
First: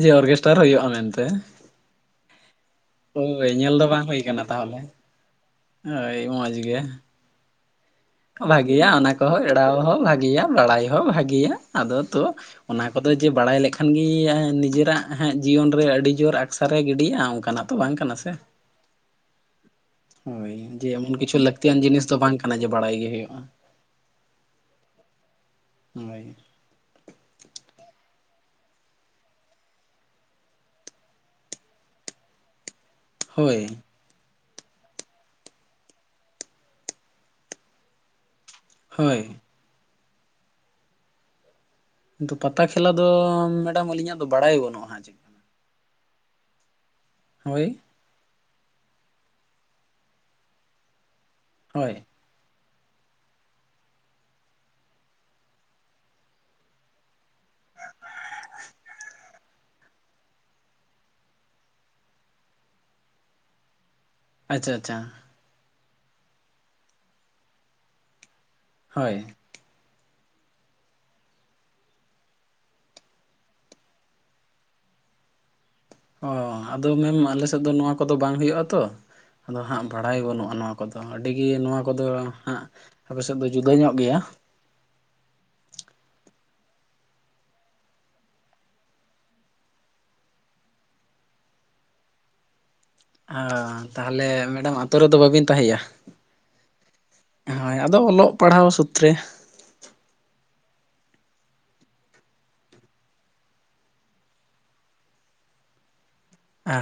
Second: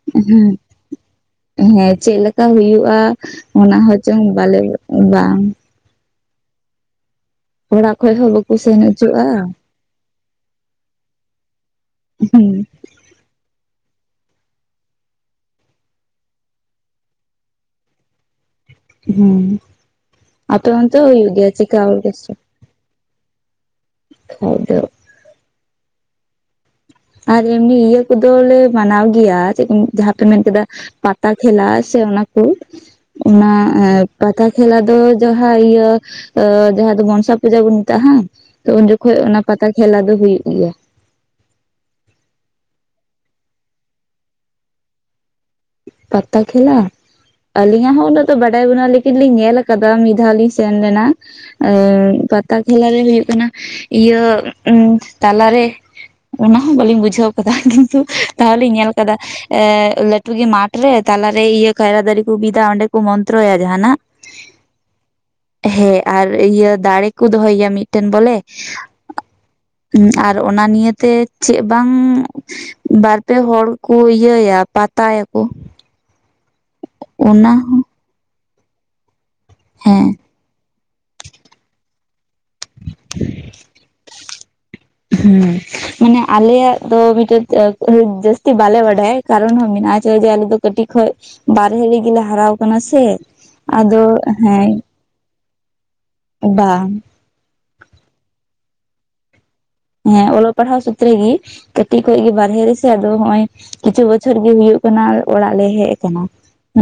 ᱡᱮ ᱚᱨᱜᱮᱥᱴᱟᱨ ᱦᱩᱭᱩᱜᱼᱟ ᱢᱮᱱᱛᱮ ᱦᱮᱸᱼᱼ ᱦᱮᱸ ᱪᱮᱫ ᱞᱮᱠᱟ ᱦᱩᱭᱩᱜᱼᱟ, ᱦᱳᱭ ᱧᱮᱞ ᱚᱱᱟ ᱫᱚ ᱦᱚ ᱵᱟᱝ ᱦᱩᱭ ᱪᱚᱝ ᱠᱟᱱᱟ ᱵᱟᱞᱮ ᱛᱟᱦᱚᱞᱮ ᱵᱟᱝᱼᱼ ᱦᱳᱭ ᱢᱚᱡᱽ ᱜᱮ ᱾ ᱚᱲᱟᱜ ᱠᱷᱚᱡ ᱦᱚᱸᱼᱼ ᱵᱷᱟᱜᱤᱭᱟ, ᱚᱱᱟ ᱠᱚᱦᱚᱸ ᱮᱲᱟᱣ ᱦᱚᱸ ᱵᱷᱟᱜᱤᱭᱟ ᱾ᱵᱟᱲᱟᱭ ᱦᱚᱸ ᱵᱷᱟᱜᱤᱭᱟ ᱾ ᱟᱫᱚ ᱛᱚ ᱚᱱᱟ ᱠᱚᱼᱼ ᱟᱫᱚ ᱡᱮ ᱵᱟᱲᱟᱭ ᱞᱮᱠᱷᱟᱱ ᱜᱮ ᱤᱭᱮ ᱟᱫᱚ ᱡᱮ, ᱱᱤᱡᱮᱨᱟᱜ ᱦᱟᱜ ᱡᱤᱭᱚᱱ ᱨᱮ ᱟᱹᱰᱤ ᱡᱳᱨ ᱟᱠᱥᱟᱨᱮ ᱜᱤᱰᱤᱭᱼᱟ, ᱚᱱᱠᱟᱱᱟᱜ ᱛᱚ ᱵᱟᱝ ᱠᱟᱱᱟ ᱥᱮ᱾ [inaudible] ᱼᱼ ᱦᱩ, ᱸ ᱟᱯᱮ ᱚᱱᱛᱮ ᱦᱚ ᱮᱢᱚᱱ ᱦᱩᱭᱩᱜ ᱠᱤᱪᱷᱩ ᱜᱮᱭᱟ ᱪᱤᱠᱟ ᱞᱟᱹᱠᱛᱤᱭᱟᱱ ᱡᱤᱱᱤᱥ ᱫᱚ ᱚᱨᱠᱮᱥᱴᱟᱨ? ᱵᱟᱝ ᱠᱟᱱᱟ ᱡᱮ ᱵᱟᱲᱟᱭ ᱜᱮ ᱦᱩᱭᱩᱜᱼᱟ ᱾ ᱠᱷᱟᱡ ᱫᱚ [unintelligible] ᱦᱳᱭ ᱾ ᱟᱨ ᱮᱢᱱᱤ ᱤᱭᱟᱹ ᱠᱚᱫᱚ ᱞᱮ ᱢᱟᱱᱟᱣ ᱜᱮᱭᱟ ᱪᱮᱫ ᱯᱮ [unintelligible] ᱡᱟᱦᱟᱸ ᱯᱮ ᱢᱮᱱ ᱠᱮᱫᱟ ᱯᱟᱛᱟ ᱠᱷᱮᱞᱟ ᱥᱮ ᱚᱱᱟ ᱠᱚ ᱚᱱᱟ ᱦᱳᱭ ᱮᱸ ᱯᱟᱛᱟ ᱠᱷᱮᱞᱟ ᱫᱚ ᱡᱟᱦᱟᱸ ᱤᱭᱟᱹ ᱡᱟᱦᱟᱸ ᱫᱚ ᱢᱚᱱᱥᱟ ᱯᱩᱡᱟ ᱵᱚᱱ ᱢᱮᱛᱟᱜᱼᱟ ᱦᱟᱝ? ᱛᱚ ᱩᱱ ᱡᱚᱠᱷᱚᱡ ᱦᱳᱭ ᱚᱱᱟ ᱯᱟᱛᱟ ᱠᱷᱮᱞᱟ ᱫᱚ ᱦᱩᱭᱩᱜ ᱜᱮᱭᱟ ᱾ ᱠᱤᱱᱛᱩ ᱯᱟᱛᱟ ᱠᱷᱮᱞᱟ ᱫᱚ ᱢᱮᱰᱟᱢ ᱟᱹᱞᱤᱧᱟᱜ ᱫᱚ ᱵᱟᱲᱟᱭ ᱵᱟᱹᱱᱩᱜᱼᱟ ᱦᱟᱸᱜ ᱪᱮᱜ ᱾ ᱯᱟᱛᱟ ᱠᱷᱞᱟ, ᱦᱳᱭ ᱟᱹᱞᱤᱧᱟᱜ ᱦᱚᱸ ᱩᱱᱟᱹᱜ ᱫᱚ ᱵᱟᱰᱟᱭ ᱵᱚᱱᱩᱜᱼᱟ ᱞᱮᱠᱤᱱ ᱞᱤᱧ ᱧᱮᱞ ᱟᱠᱟᱫᱟ ᱢᱤᱫ ᱫᱷᱟᱣ ᱞᱤᱧ ᱥᱮᱱ ᱞᱮᱱᱟ ᱦᱳᱭ ᱮᱸᱜ ᱯᱟᱛᱟ ᱠᱷᱮᱞᱟ ᱨᱮ ᱦᱩᱭᱩᱜ ᱠᱟᱱᱟ ᱤᱭᱟᱹ ᱩᱸ ᱛᱟᱞᱟᱨᱮ ᱚᱱᱟ ᱦᱚᱸ ᱵᱟᱹᱞᱤᱧ ᱵᱩᱡᱷᱟᱹᱣ ᱟᱠᱟᱫᱟ ᱠᱤᱱᱛᱩ ᱛᱟᱣ ᱧᱮᱞ ᱟᱠᱟᱫᱟ ᱮᱸᱜ ᱞᱟᱹ ᱞᱟᱹᱴᱩ ᱜᱮ ᱢᱟᱴᱷ ᱨᱮ ᱛᱟᱞᱟᱨᱮ ᱤᱭᱟᱹ ᱠᱟᱭᱨᱟ ᱫᱟᱨᱮ ᱠᱚ ᱵᱤᱫᱟ ᱚᱸᱰᱮ ᱠᱚ ᱢᱚᱱᱛᱨᱚᱭᱟ ᱡᱟᱦᱟᱸᱱᱟᱜ ᱾ ᱟᱪᱪᱷᱟ ᱟᱪᱪᱷᱟ ᱾ ᱦᱮᱸ ᱟᱨ ᱤᱭᱟᱹ ᱫᱟᱲᱮ ᱠᱚ ᱫᱚᱦᱚᱭᱮᱭᱟ ᱢᱤᱫᱴᱮᱱ ᱵᱚᱞᱮ ᱾ ᱦᱳᱭ ᱾ ᱩᱸ ᱟᱨ ᱚᱱᱟ ᱱᱤᱭ ᱛᱮ ᱪᱮᱫ ᱵᱟᱝ ᱵᱟᱨ ᱯᱮ ᱦᱚᱲ ᱠᱚ ᱤᱭᱟᱹᱭᱟ ᱯᱟᱛᱟᱭᱟᱠᱚ ᱾ ᱚ, ᱟᱫᱚ ᱢᱮᱢ ᱟᱞᱮ ᱥᱮᱫ ᱫᱚ ᱱᱚᱣᱟ ᱠᱚᱫᱚ ᱵᱟᱝ ᱦᱩᱭᱩᱜᱼᱟ ᱛᱚ ᱟᱫᱚ ᱦᱟᱸᱜ ᱦᱮᱸ ᱵᱟᱲᱟᱭ ᱵᱟᱹᱱᱩᱜᱼᱟ ᱱᱚᱣᱟ ᱠᱚᱫᱚ ᱟᱹᱰᱤ ᱜᱮ ᱱᱚᱣᱟ ᱠᱚᱫᱚ ᱦᱟᱸᱜ ᱟᱯᱮ ᱥᱮᱫ ᱫᱚ ᱡᱩᱫᱟᱹ ᱧᱚᱜ ᱜᱮᱭᱟ ᱾ ᱦᱮᱸ ᱢᱟᱱᱮ ᱟᱞᱮᱭᱟᱜ ᱫᱚ ᱢᱤᱫᱴᱮᱡ [unintelligible] ᱡᱟᱹᱥᱛᱤ ᱵᱟᱞᱮ ᱵᱟᱰᱟᱭ ᱠᱟᱨᱚᱱ ᱦᱚᱸ ᱢᱮᱱᱟᱜᱼᱟ ᱪᱮᱫᱟᱜ ᱡᱮ ᱟᱞᱮ ᱫᱚ ᱠᱟᱹᱴᱤᱡ ᱠᱷᱚᱡ ᱵᱟᱨᱦᱮ ᱨᱮᱜᱮ ᱞᱮ ᱦᱟᱨᱟᱣ ᱠᱟᱱᱟ ᱥᱮ, ᱟᱫᱚ ᱦᱮᱸ ᱾ ᱟᱛᱚ ᱨᱮᱫᱚ ᱵᱟᱹᱵᱤᱱ ᱛᱟᱦᱮᱸᱭᱟ? ᱵᱟᱝ ᱾ ᱦᱳᱭ ᱟᱫᱚ ᱚᱞᱚᱜ ᱯᱟᱲᱦᱟᱣ ᱥᱩᱛᱛᱨᱮ ᱾ ᱦᱮᱸ ᱚᱞᱚᱜ ᱯᱟᱲᱦᱟᱣ ᱥᱩᱛᱛᱨᱮ ᱜᱮ ᱠᱟᱹᱴᱤᱡ ᱠᱷᱚᱡ ᱜᱮ ᱵᱟᱨᱦᱮ ᱨᱮᱥᱮ ᱟᱫᱚ ᱦᱚᱸᱜ-ᱚᱭ ᱠᱤᱪᱷᱩ ᱵᱚᱪᱷᱚᱨ ᱜᱮ ᱦᱩᱭᱩᱜ ᱠᱟᱱᱟ ᱚᱲᱟᱜ ᱞᱮ ᱦᱮᱡ ᱟᱠᱟᱱᱟ ᱾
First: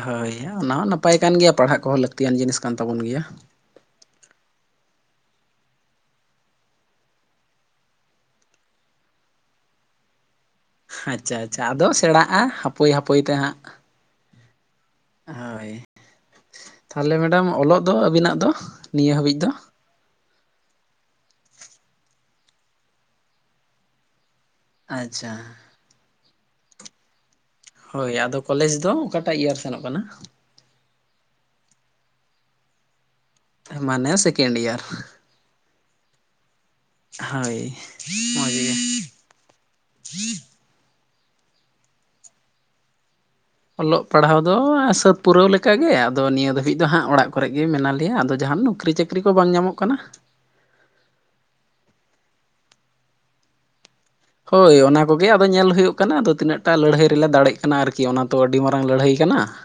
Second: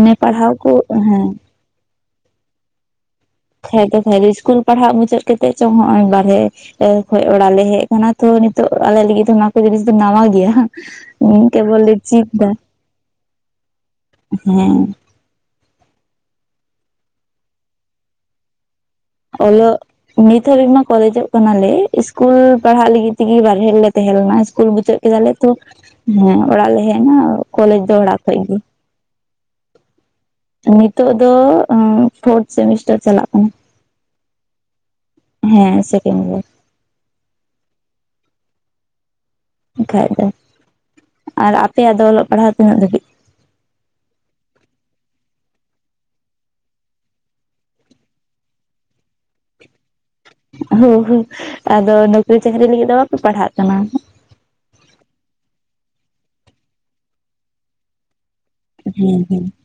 ᱦᱳᱭ ᱚᱱᱟ ᱦᱚᱸ ᱱᱟᱯᱟᱭ ᱠᱟᱱ ᱜᱮᱭᱟ ᱯᱟᱲᱦᱟᱜ ᱠᱚᱦᱚᱸ ᱞᱟᱹᱠᱛᱤᱭᱟᱱ ᱡᱤᱱᱤᱥ ᱠᱟᱱ ᱛᱟᱵᱚᱱ ᱜᱮᱭᱟ ᱾ [unintelligible] ᱤᱥᱠᱩᱞ ᱯᱟᱲᱦᱟᱜ ᱢᱩᱪᱟᱹᱫ ᱠᱟᱛᱮᱜ ᱪᱚᱝ ᱦᱚᱸᱜᱼᱚᱭ ᱵᱟᱨᱦᱮ [unintelligible] ᱠᱷᱚᱡ ᱚᱲᱟᱜ ᱞᱮ ᱦᱮᱡ ᱟᱠᱟᱱᱟ ᱛᱚ ᱱᱤᱛᱚᱜ ᱟᱞᱮ ᱞᱟᱹᱜᱤᱫ ᱫᱚ ᱱᱚᱣᱟ ᱠᱚ ᱡᱤᱱᱤᱥ ᱫᱚ ᱱᱟᱣᱟ ᱜᱮᱭᱟ ᱾ ᱟᱪᱪᱷᱟ ᱟᱪᱪᱷᱟ, ᱟᱫᱚ ᱥᱮᱲᱟᱜᱼᱟ ᱦᱟᱯᱳᱹᱭ ᱦᱟᱯᱳᱹᱭ ᱛᱮ ᱦᱟᱸᱜ ᱾ ᱦᱮᱸ ᱾ ᱦᱳᱭ, ᱛᱟᱦᱚᱞᱮ ᱢᱮᱰᱟᱢ ᱚᱞᱚᱜ ᱫᱚ ᱟᱹᱵᱤᱱᱟᱜ ᱫᱚ? ᱱᱤᱭᱟᱹ ᱦᱟᱹᱵᱤᱡ ᱫᱚ ᱚᱞᱚᱜ, ᱱᱤᱛ ᱦᱟᱹᱵᱤᱡ ᱢᱟ ᱠᱚᱞᱮᱡᱚᱜ ᱠᱟᱱᱟᱞᱮ ᱤᱥᱠᱩᱞ ᱯᱟᱲᱦᱟᱜ ᱞᱟᱹᱜᱤᱫ ᱛᱮᱜᱮ ᱵᱟᱨᱦᱮ ᱨᱮᱞᱮ ᱛᱟᱦᱮᱸ ᱞᱮᱱᱟ ᱤᱥᱠᱩᱞ ᱵᱩᱪᱟᱹᱜ ᱠᱮᱫᱟ ᱟᱪᱪᱷᱟ ᱞᱮ ᱛᱚᱸ ᱦᱮᱸ ᱚᱲᱟᱜ ᱞᱮ ᱦᱮᱡ ᱱᱟ ᱾ ᱦᱳᱭ ᱟᱫᱚ ᱠᱚᱞᱮᱡᱽ ᱫᱚ ᱚᱠᱟᱴᱟᱜ ᱤᱭᱟᱨ ᱥᱮᱱᱚᱜ ᱠᱟᱱᱟ? ᱱᱤᱛᱚᱜ ᱫᱚ ᱮᱸ ᱯᱷᱳᱨᱛ ᱥᱮᱢᱤᱥᱴᱟᱨ ᱪᱟᱞᱟᱜ ᱠᱟᱱᱟ ᱢᱟᱱᱮ ᱥᱮᱠᱮᱱᱰ ᱮᱭᱟᱨ ᱾ ᱦᱮᱸ ᱥᱮᱠᱮᱱᱰ ᱤᱭᱟᱨ ᱦᱳᱭ ᱢᱚᱡᱽ ᱜᱮ ᱾ ᱮᱱᱠᱷᱟᱡ ᱫᱚ ᱟᱨ ᱟᱯᱮᱭᱟᱜ ᱫᱚ ᱚᱞᱚᱜ ᱯᱟᱲᱦᱟᱣ ᱛᱤᱱᱟᱹᱜ ᱫᱷᱟᱹᱵᱤᱡ? ᱚᱞᱚᱜ ᱯᱟᱲᱦᱟᱣ ᱫᱚ ᱥᱟᱹᱛ ᱯᱩᱨᱟᱹᱣ ᱞᱮᱠᱟ ᱜᱮ ᱟᱫᱚ ᱱᱤᱭᱟᱹ ᱫᱷᱟᱹᱵᱤᱡ ᱫᱚ ᱦᱟᱸᱜ ᱚᱲᱟᱜ ᱠᱚᱨᱮ ᱜᱮ ᱢᱮᱱᱟᱜ ᱞᱮᱭᱟ ᱟᱫᱚ ᱡᱟᱦᱟᱱ ᱱᱚᱠᱨᱤ ᱪᱟᱹᱠ ᱪᱟᱹᱠᱨᱤ ᱠᱚ ᱵᱟᱝ ᱧᱟᱢᱚᱜ ᱠᱟᱱᱟ ᱾ ᱦᱳ ᱦᱳ ᱟᱫᱚ ᱱᱚᱠᱨᱤ ᱪᱟᱹᱠᱨᱤ ᱞᱟᱹᱜᱤᱫ ᱫᱚ ᱵᱟᱯᱮ ᱯᱟᱲᱦᱟᱜ ᱠᱟᱱᱟ? ᱦᱳᱭ ᱚᱱᱟ ᱠᱚᱜᱮ ᱟᱫᱚ ᱧᱮᱞ ᱦᱩᱭᱩᱜ ᱠᱟᱱᱟ, ᱟᱫᱚ ᱛᱤᱱᱟᱹᱜ ᱴᱟ ᱞᱟᱹᱲᱦᱟᱹᱭ ᱨᱮᱞᱮ ᱫᱟᱲᱮᱜ ᱠᱟᱱᱟ ᱟᱹᱨᱠᱤ ᱚᱱᱟ ᱛᱚ ᱟᱹᱰᱤ ᱢᱟᱨᱟᱝ ᱞᱟᱹᱲᱦᱟᱹᱭ ᱦᱮᱸ ᱠᱟᱱᱟ ᱦᱮᱸ ᱾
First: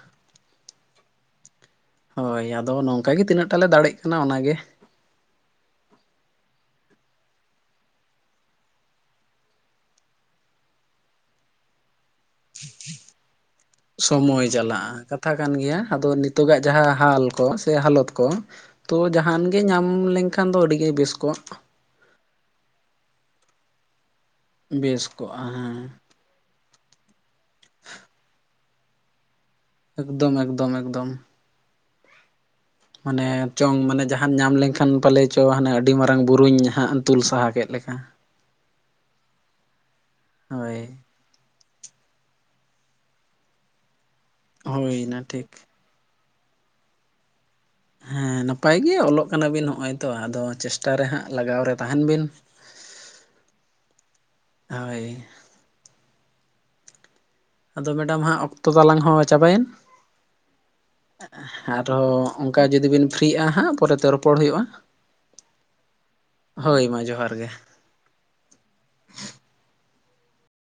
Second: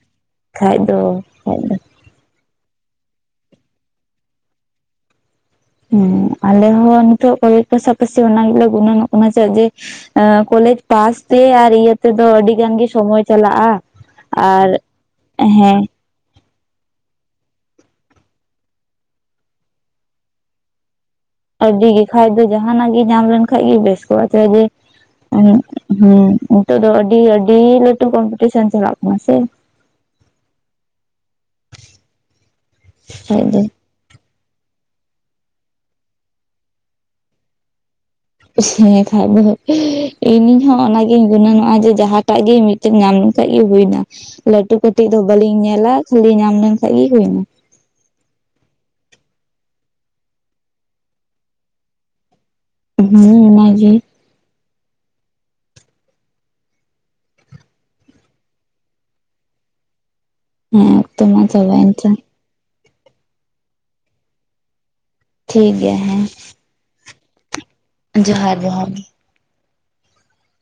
ᱠᱷᱟᱡ ᱫᱚ ᱠᱷᱟᱱ ᱫᱚ ᱦᱳᱭ ᱟᱫᱚ ᱱᱚᱝᱠᱟ ᱜᱮ ᱛᱤᱱᱟᱹᱜ ᱴᱟᱜ ᱞᱮ ᱫᱟᱲᱮᱜ ᱠᱟᱱᱟ ᱚᱱᱟᱜᱮ ᱾ ᱦᱩᱸ ᱟᱞᱮ ᱦᱚᱸ ᱱᱤᱛᱚᱜ ᱠᱚᱞᱮᱡᱽ ᱠᱚ ᱥᱟᱯᱟᱥᱤ ᱚᱱᱟ ᱜᱮᱞᱮ ᱜᱩᱱᱟᱹᱱᱚᱜ ᱠᱟᱱᱟ ᱪᱟᱜ ᱡᱟᱛᱮᱹ ᱠᱚᱞᱮᱡᱽ ᱯᱟᱥ ᱛᱮ ᱟᱨ ᱤᱭᱟᱹ ᱛᱮᱫᱚ ᱟᱹᱰᱤ ᱜᱟᱱ ᱜᱮ ᱥᱚᱢᱚᱭ ᱪᱟᱞᱟᱜᱼᱟ᱾ ᱥᱚᱢᱚᱭ ᱟᱨ ᱦᱮᱸ, ᱛᱚᱜᱟᱜ ᱡᱟᱦᱟᱸ ᱦᱟᱞ ᱠᱚ ᱥᱮ ᱦᱟᱞᱚᱛ ᱠᱚ, ᱛᱚ ᱡᱟᱦᱟᱱ ᱜᱮ ᱧᱟᱢ ᱞᱮᱱᱠᱷᱟᱱ ᱫᱚ ᱟᱹᱰᱤᱜᱮ ᱵᱮᱥ ᱠᱚᱜ-ᱟ᱾ ᱠᱟᱰᱤ ᱜᱮ ᱠᱷᱟᱡ ᱫᱚ ᱡᱟᱦᱟᱱᱟᱜ ᱜᱮ ᱧᱟᱢ ᱞᱮᱱᱠᱷᱟᱱᱡ ᱜᱮ ᱵᱮᱥ ᱾ ᱛᱚ ᱟᱪᱪᱷᱟ ᱡᱮ ᱵᱮᱥ ᱠᱚᱜᱼᱟ ᱟᱱᱤᱡ ᱦᱮᱸ ᱦᱩᱸ ᱱᱤᱛᱚᱜ ᱫᱚ ᱟᱹᱰᱤ ᱟᱹᱰᱤ ᱞᱟᱹᱴᱩ ᱠᱚᱢᱯᱤᱴᱤᱥᱚᱱ ᱪᱟᱞᱟᱜ [unintelligible] ᱮᱠᱫᱚᱢ ᱮᱠᱫᱚᱢ ᱮᱠᱫᱚᱢ ᱾ ᱢᱟᱱᱮ ᱠᱷᱟᱡ ᱫᱚ ᱪᱚᱝ ᱢᱟᱱᱮ ᱡᱟ ᱦᱟᱱ ᱧᱟᱢ ᱞᱮᱱᱠᱷᱟᱱ ᱯᱟᱞᱮ ᱪᱚ ᱦᱟᱱᱮ ᱟᱹᱰᱤ ᱢᱟᱨᱟᱝ ᱵᱩᱨᱩᱧ ᱦᱟᱸᱜ ᱛᱩᱞ ᱥᱟᱦᱟ ᱠᱮᱫ ᱞᱮᱠᱟ ᱾ ᱥᱮ ᱠᱷᱟᱡ [unintelligible] ᱤᱧᱤᱧ ᱦᱚᱸ ᱦᱳᱭ ᱚᱱᱮ ᱜᱮ ᱤᱧ ᱜᱩᱱᱟᱹᱱᱚᱜᱼᱟ ᱡᱮ ᱡᱟᱦᱟᱸᱴᱟᱜ ᱜᱮ ᱢᱤᱫᱴᱮᱱ ᱧᱟᱢ ᱞᱮᱠᱷᱟᱡ ᱜᱮ ᱦᱩᱭᱱᱟ ᱞᱟᱹᱴᱩ ᱠᱟᱹᱴᱤᱡ ᱫᱚ ᱦᱳᱭᱱᱟ ᱴᱷᱤᱠ ᱵᱟᱹᱞᱤᱧ ᱧᱮᱞᱟ ᱾ ᱠᱷᱟᱹᱞᱤ ᱧᱟᱢ ᱞᱮᱱᱠᱷᱟᱱ ᱜᱮ ᱦᱩᱭᱱᱟ ᱾ ᱦᱮᱸ ᱱᱟᱯᱟᱭ ᱜᱮ ᱚᱞᱚᱜ ᱠᱟᱱᱟ ᱵᱤᱱ ᱱᱚᱜᱼᱚᱭ ᱛᱚ ᱟᱫᱚ ᱪᱮᱥᱴᱟ ᱨᱮ ᱦᱟᱸᱜ ᱞᱟᱜᱟᱣ ᱨᱮ ᱛᱟᱦᱮᱱ ᱵᱤᱱ ᱾ ᱦᱩᱸ ᱚᱱᱟᱜᱮ ᱾ ᱦᱳᱭ ᱾ ᱟᱫᱚ ᱢᱮᱰᱟᱢ ᱦᱟᱸᱜ ᱚᱠᱛᱚ ᱛᱟᱞᱟᱝ ᱦᱚᱸ ᱪᱟᱵᱟᱭᱮᱱ ᱾ ᱦᱮᱸ ᱚᱠᱛᱚ ᱢᱟ ᱪᱟᱵᱟᱭ ᱮᱱ ᱪᱚᱝ ᱾ ᱟᱨᱦᱚᱸ ᱚᱱᱠᱟ ᱡᱩᱫᱤ ᱵᱤᱱ ᱯᱷᱨᱤᱜᱼᱟ ᱦᱟᱸᱜ ᱯᱚᱨᱮᱛᱮ ᱨᱚᱯᱚᱲ ᱦᱩᱭᱩᱜᱼᱟ ᱾ ᱴᱷᱤᱠ ᱜᱮᱭᱟ ᱦᱮᱸ ᱾ ᱦᱳᱭ ᱢᱟ ᱡᱚᱦᱟᱨ ᱜᱮ ᱾ ᱡᱚᱦᱟᱨ ᱡᱚᱦᱟᱨ ᱾